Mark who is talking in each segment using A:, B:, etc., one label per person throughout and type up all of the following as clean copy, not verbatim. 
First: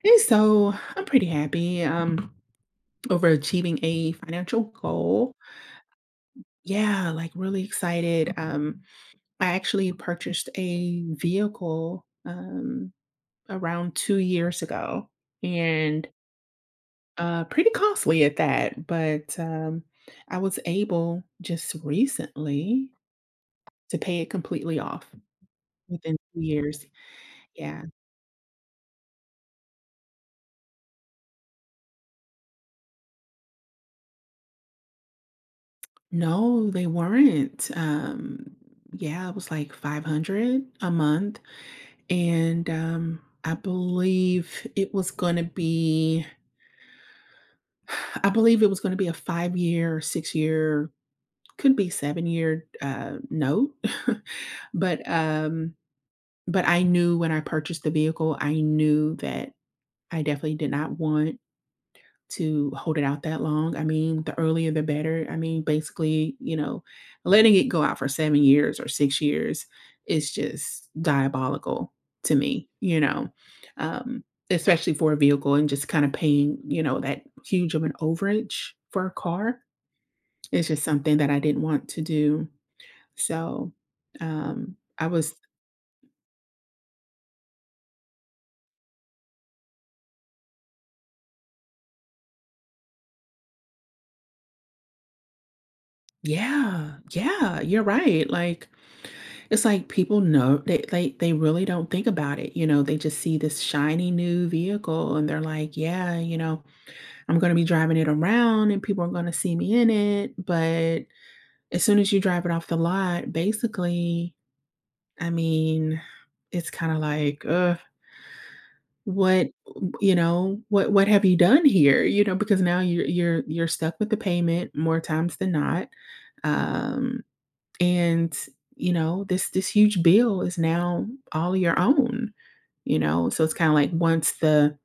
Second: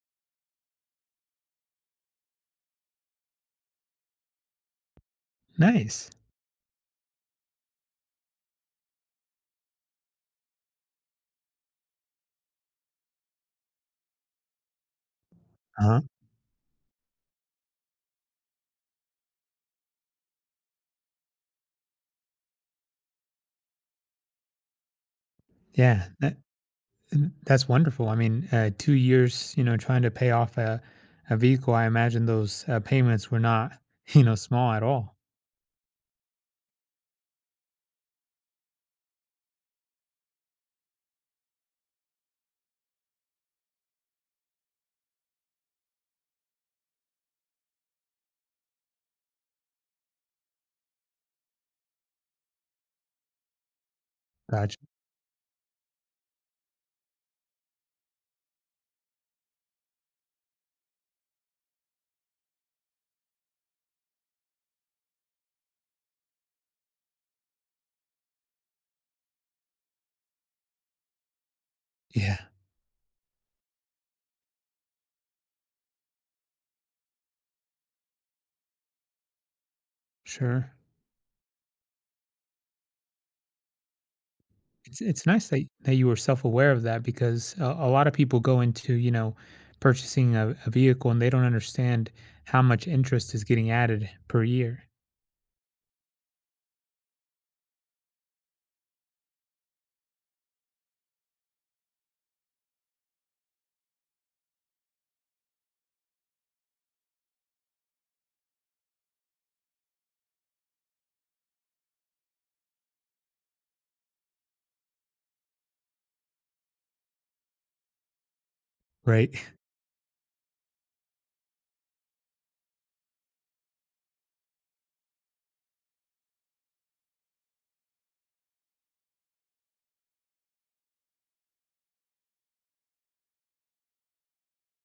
A: Hey, so I'm pretty happy over achieving a financial goal.
B: Nice.
A: Yeah, like really excited. I actually purchased a vehicle around 2 years ago
B: Uh-huh.
A: and pretty costly at that. But I was able just recently to pay it completely off
B: Yeah,
A: within
B: that
A: 2 years.
B: th that's
A: Yeah.
B: wonderful. I mean, 2 years, trying to pay off a vehicle. I imagine those, payments were not, you know, small at all.
A: No, they weren't. Yeah, it was like 500 a month and I believe it was going to be a 5 year, 6 year, could be 7 year note,
B: Gotcha.
A: but um, but I knew when I purchased the vehicle, I knew that I definitely did not want to hold it out that long. I mean, the earlier the better. I mean, basically, letting it go out for 7 years or 6 years is just diabolical to
B: Yeah,
A: me, um, especially for a vehicle and just kinda paying, that huge of an overage for a car. It's
B: sure.
A: just something that I didn't want to do. So,
B: It's
A: I
B: it's
A: was
B: nice that you were self-aware of that, because a lot of people go into, you know, purchasing a vehicle, and they don't understand how much interest is getting added per year.
A: yeah, yeah, you're right, like it's like people know they really don't think about it, you know, they just see this shiny new vehicle and they're like, "Yeah, you know, I'm gonna be driving it around and people are gonna see me in it." But as soon as you drive it off the lot, basically, I mean, it's kinda like,
B: Right,
A: What what have you done here?" You know, because now you're stuck with the payment more times than not. Um and, you know, this huge bill is now all your own, you know? So it's kinda like once the,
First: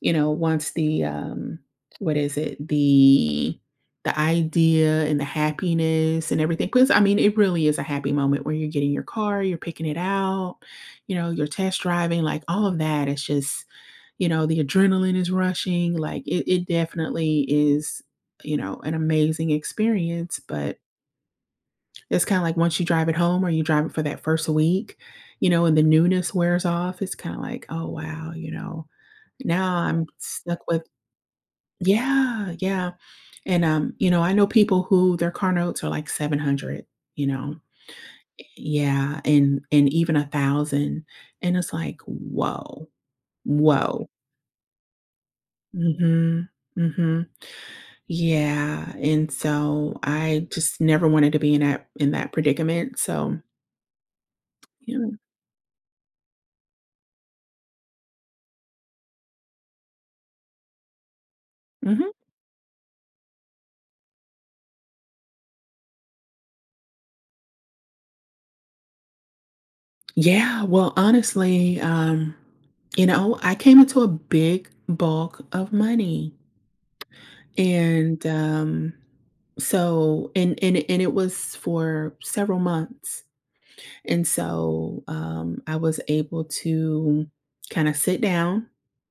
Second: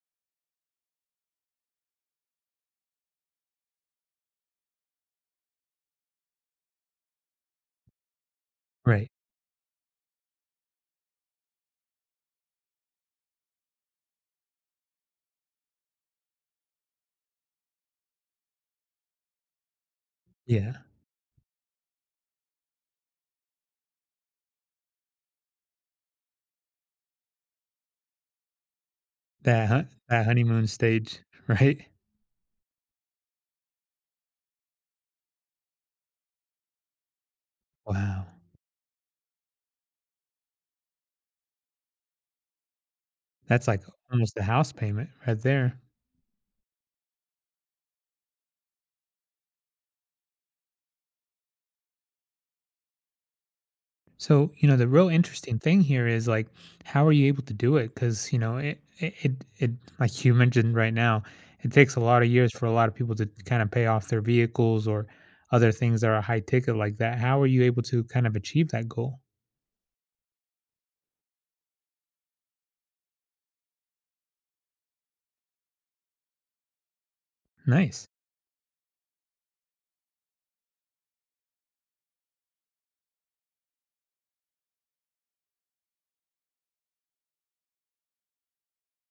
A: you know, once the, what is it? The idea and the happiness and everything, because I mean, it really is a happy moment where you're getting your
B: right.
A: car, you're picking it out, you know, you're test driving, like, all of that. It's just, you know, the adrenaline is rushing, like, it definitely is, you know, an amazing experience,
B: Yeah.
A: but it's kinda like once you drive it home or you drive it for that first week, you know, and the newness wears off, it's kinda like, "Oh, wow," you know,
B: That
A: now
B: hon
A: I'm
B: that
A: stuck
B: honeymoon
A: with
B: stage, right?
A: yeah, yeah, and, you know, I know people who their car notes are like 700, you know?
B: Wow.
A: Yeah, and even 1,000, and it's like, "Whoa,
B: That's like
A: whoa."
B: almost a house payment right there.
A: Mhm, mhm. Yeah, and so I just never wanted to be in that predicament, so,
B: So, you know, the
A: yeah.
B: real interesting thing here is like, how are you able to do it? Because, you know, it, like you mentioned right now, it takes a
A: Mhm.
B: lot of years for a lot of people to kind of pay off their vehicles or other things that are high ticket like that. How are you able to kind of achieve that goal?
A: Yeah, well, honestly, you know, I came into a big bulk of money.
B: Nice.
A: And so and it was for several months. And so I was able to kind of sit down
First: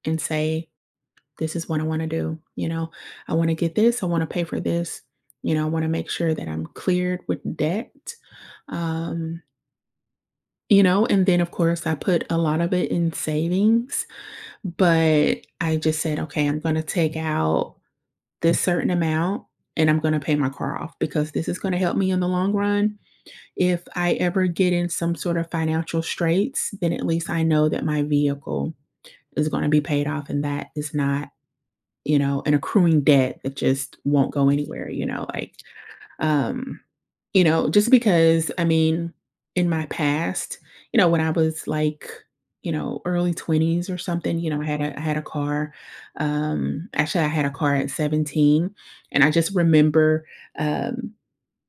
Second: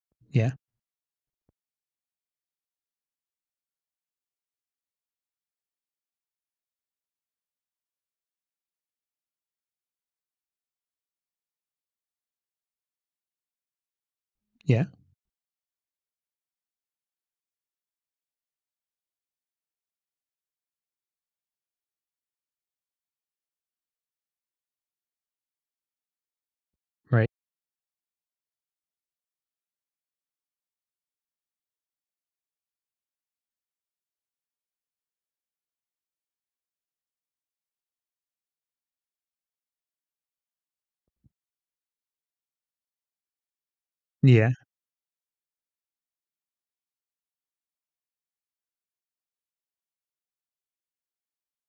A: and
B: Yeah.
A: say, this is what I want to do. You know, I want to get this, I want to pay for this, you know, I want to make sure that I'm cleared with debt. Um You know, and then, of course, I put a lot of it in savings,
B: Yeah.
A: but I just said, "Okay, I'm gonna take out this certain amount, and I'm gonna pay my car off because this is gonna help me in the long run. If I ever get in some sort of financial straits, then at
B: Right.
A: least I know that my vehicle is gonna be paid off and that is not, you know, an accruing debt that just won't go anywhere," you know, like, um you know, just because, I mean, in my past, you know, when I was like, you know, early 20s or something, you
B: Yeah.
A: know, I had a car. Actually, I had a car at 17, and I just remember um,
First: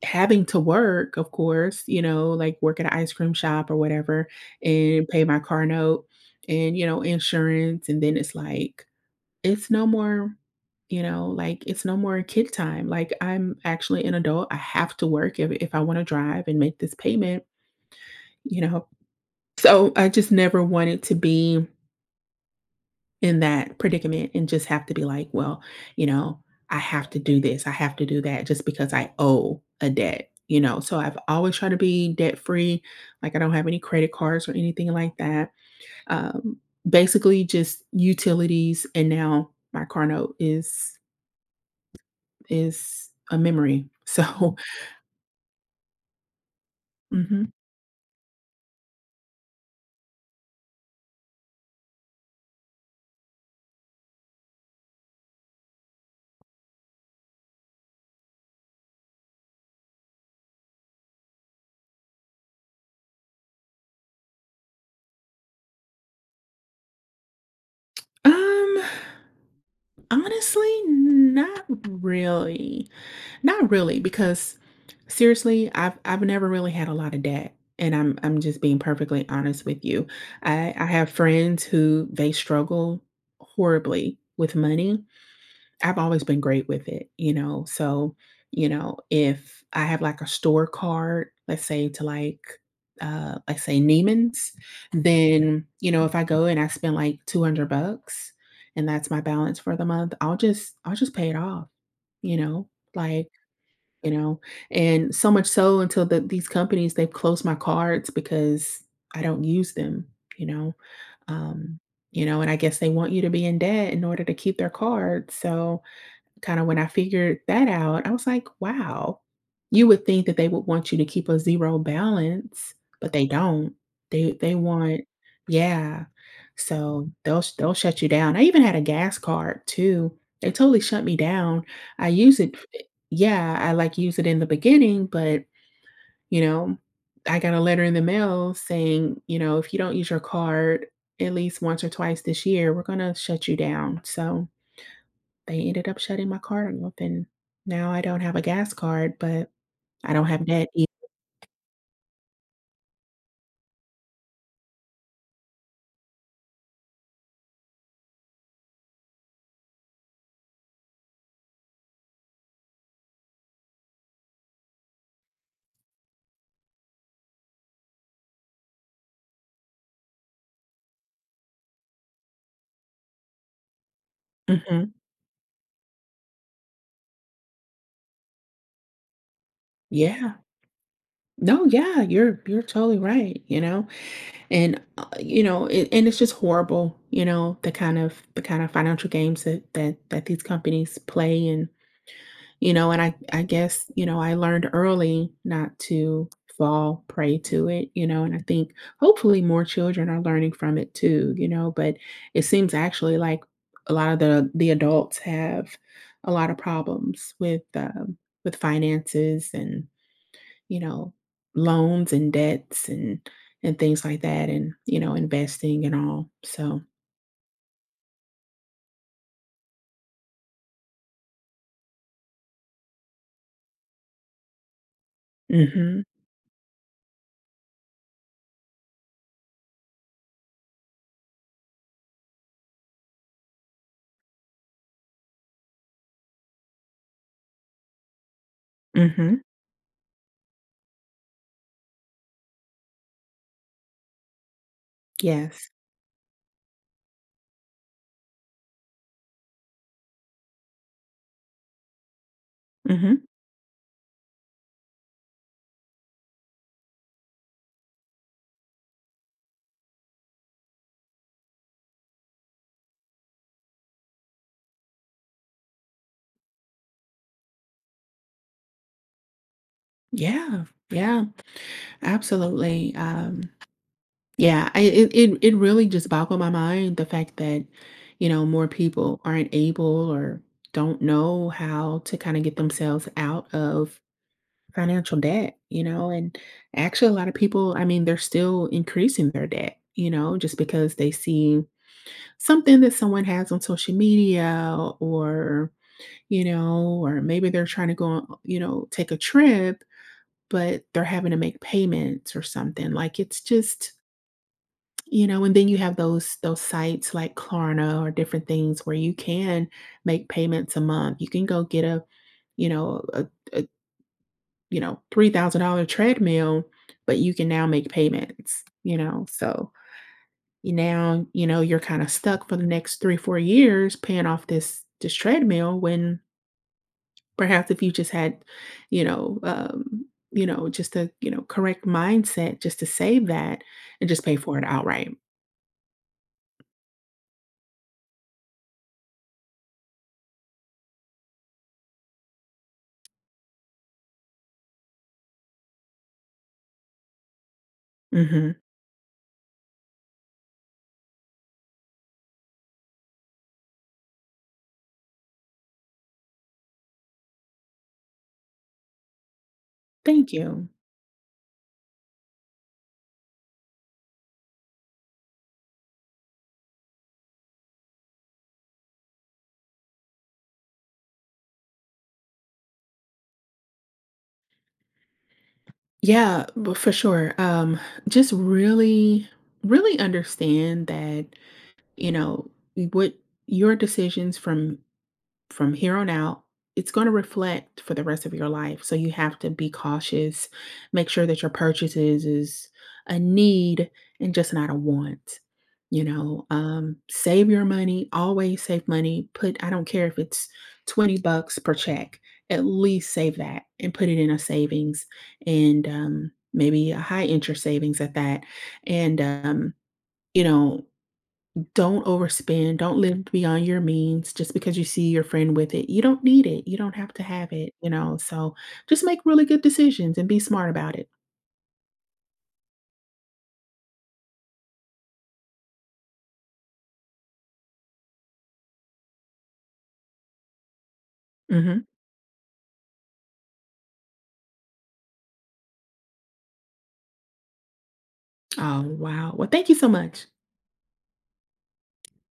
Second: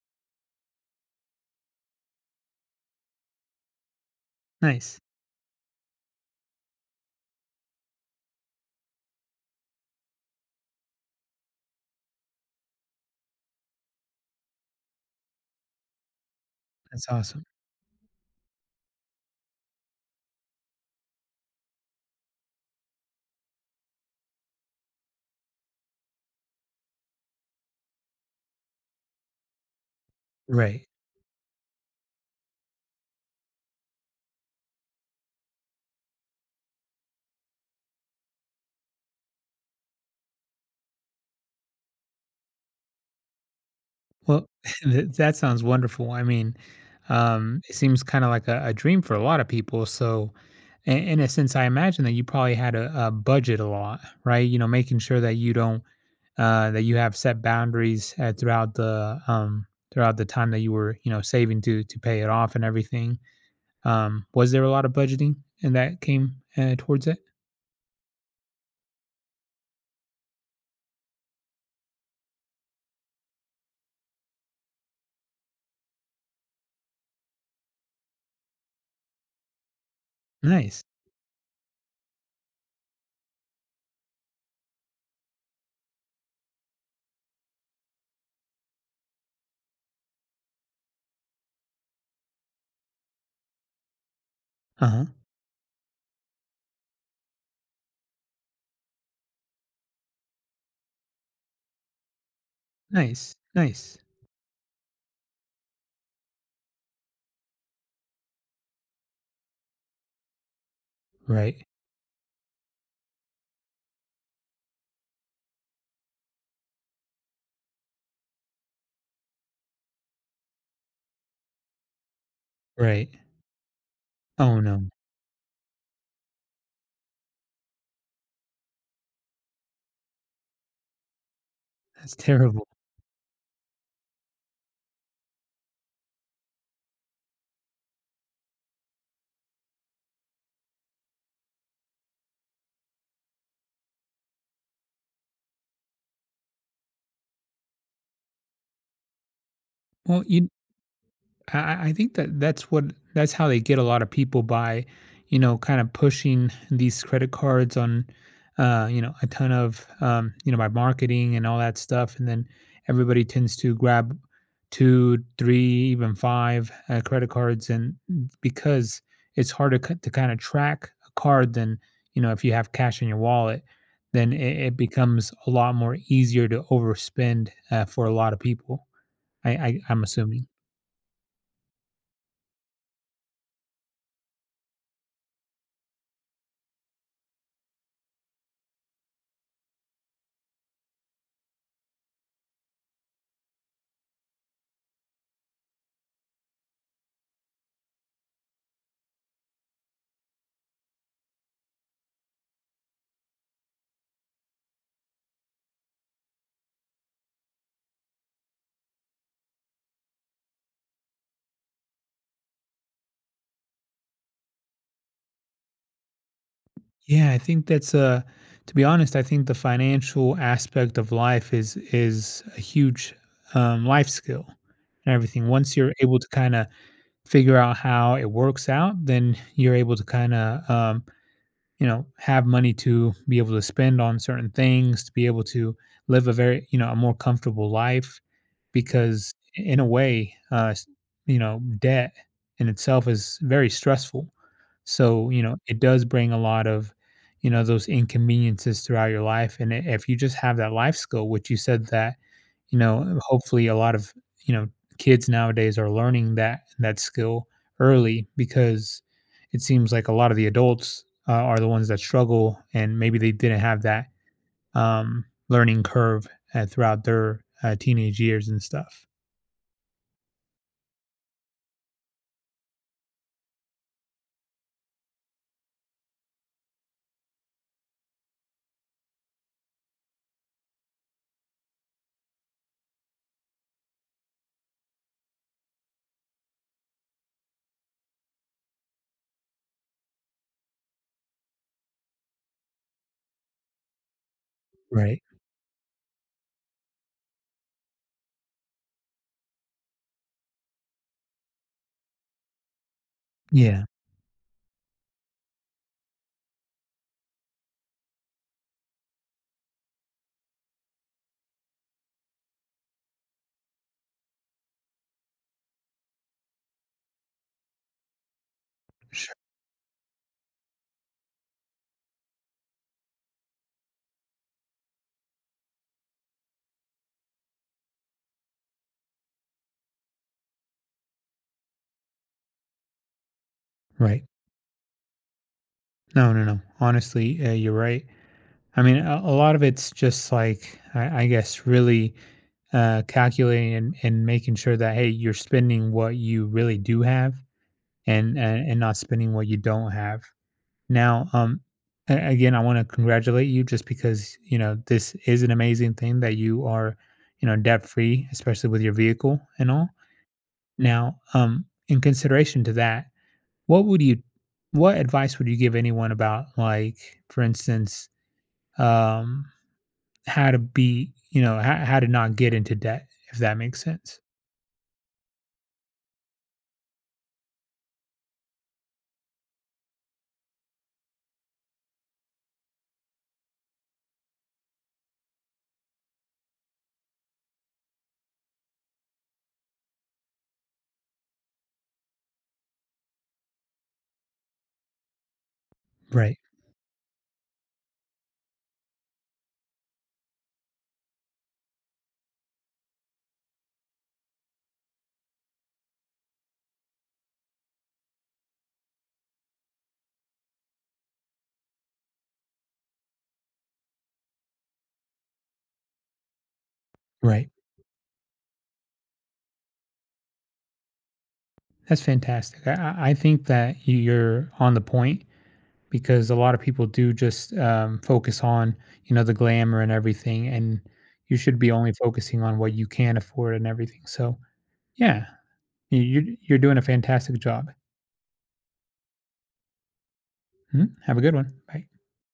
A: having to work, of course, you know, like work at an ice cream shop or whatever,
B: Nice.
A: and pay my car note and, you know, insurance, and then it's like it's no more, you know, like, it's no more kid time. Like, I'm actually an adult. I have to work if I wanna drive and make this
B: That's
A: payment,
B: awesome.
A: you know? So, I just never wanted to be in that predicament and just have to be like, "Well, you know, I have to do this. I have to do that just because I owe a debt," you know?
B: Right.
A: So, I've always tried to be debt-free. Like, I don't have any credit cards or anything like that. Um, Basically just utilities, and now my car note is a memory.
B: Well,
A: So
B: that sounds wonderful. I mean,
A: mhm.
B: it seems kind of like a dream for a lot of people. So, in a sense, I imagine that you probably had a budget a lot, right? You know, making sure that you don't that you have set boundaries throughout the time that you were, you know, saving to pay it off and everything. Was there a lot of budgeting and that came towards it?
A: Um, Honestly, not really. Not really, because seriously, I've never really had a lot of that, and I'm just being perfectly honest with you. I
B: Nice.
A: I have friends who they struggle horribly with money. I've always been great with it, you know, so, you know, if I have, like, a store card, let's say to, like, let's say Neiman's,
B: Uh huh.
A: then, you know, if I go and I spend, like, $200 and that's my balance for the month, I'll just pay it off, you know, like,
B: Nice. Nice.
A: you know, and so much so until these companies, they've closed my cards because I don't use them, you know,
B: Right.
A: um, you know, and I guess they want you to be in debt in order to keep their cards, so kinda when I figured that out, I was like, "Wow." You would think that they would want you to keep a 0 balance,
B: Right.
A: but they don't. They
B: Oh no,
A: want yeah. So, they'll shut you down. I even had a gas card too. They totally shut me down. I
B: that's
A: use it f
B: terrible.
A: eh, yeah, I, like, use it in the beginning, but, you know, I got a letter in the mail saying, you know, "If you don't use your card at least once or twice this year, we're gonna shut you down." So they ended up shutting my card off, and now I don't have a gas card, but I
B: Well,
A: don't have
B: you
A: net ei
B: I think that that's what, that's how they get a lot of people by, you know, kind of pushing these credit cards on, you know, a ton of, you know, by marketing and all that stuff, and then everybody tends to grab two, three, even five credit cards, and because it's harder to kind of track a card than, you know, if you have cash in your wallet, then it
A: mhm.
B: becomes a lot more easier to overspend for a lot of people. I I'm
A: Yeah.
B: assuming.
A: No, yeah, you're totally right, you know? And, you know, and it's just horrible, you know, the kind of financial games that that these companies play and you know and I guess you know I learned early not to fall prey to it, you know, and I think hopefully more children are learning from it too, you know, but it seems actually like a lot of the adults have a lot of problems with, with finances and you know loans and debts and things like that, and you know investing and all so
B: Yeah, I think that's a, to be honest, I think the financial aspect of life is a huge life skill and everything. Once you're
A: mhm,
B: able to kind of figure out how it works out, then you're able to kind of you know, have money to be able to spend on certain things, to be able to live a very, you know, a more comfortable life because
A: mhm,
B: in a way, you know, debt in itself is very stressful. So, you know,
A: yes,
B: it does bring a lot of, you know, those inconveniences throughout your life. And if you just have that life skill, which you said that, you know,
A: mhm,
B: hopefully a lot of, you know, kids nowadays are learning that skill early, because it seems like a lot of the adults are the ones that struggle, and maybe they didn't have that learning curve throughout their teenage years and stuff.
A: yeah, yeah, absolutely. Yeah, I it it really just boggled my mind the fact that, you know, more people aren't able or don't know how to kind of get themselves out of financial debt, you know, and actually a lot of people, I mean, they're still increasing their debt, you know, just because they see something that someone has on social media
B: Right.
A: or, you know, or maybe they're trying to go, on, you know, take a trip, but they're having to make payments or something. Like it's
B: Yeah.
A: just, you know, and then you have those sites like Klarna or different things where you can make payments a month. You can go get a, you know, a you know, $3,000 treadmill, but you can now make payments, you know. So you now, you know, you're kind of stuck for the next three, 4 years paying off this treadmill when perhaps if you just had, you know, um, you know, just a, you know, correct mindset just to save that and just
B: Right.
A: pay for it outright.
B: No, no, no. Honestly, you're right. I mean, a lot of it's just like, I guess, really calculating and making sure that, hey, you're spending what you really do have,
A: Mhm.
B: and not spending what you don't have. Now, again, I want to congratulate you just because, you know, this is an amazing thing that you are, you know, debt free, especially with your vehicle and all.
A: Thank you.
B: Now, in consideration to that, what would you, what advice would you give anyone about, like, for instance, um, how to be, you know, how to not get into debt, if that makes sense?
A: Yeah, but for sure. Just really, really understand that, you know, what your decisions from here on out, it's going to reflect for the rest of your life. So you have to be cautious. Make sure that your purchases is a need and just not a want. You
B: Right,
A: know, save your money. Always save money. Put I don't care if it's $20 per check. At least save that and put it in a savings and maybe a high interest savings at that. And you know, don't overspend, don't live beyond your means just because you see your friend with it. You don't need it, you don't have to
B: right.
A: have it, you know, so just make really good decisions and be smart about it.
B: That's fantastic. I I think that you're on the point because a lot of people do just focus on, you know, the glamour and everything, and you should be
A: Mhm.
B: only focusing on what you can afford and everything. So yeah, you're you're doing a fantastic job.
A: Oh, wow. Well, thank you so much.
B: Mhm. Have a good one. Bye.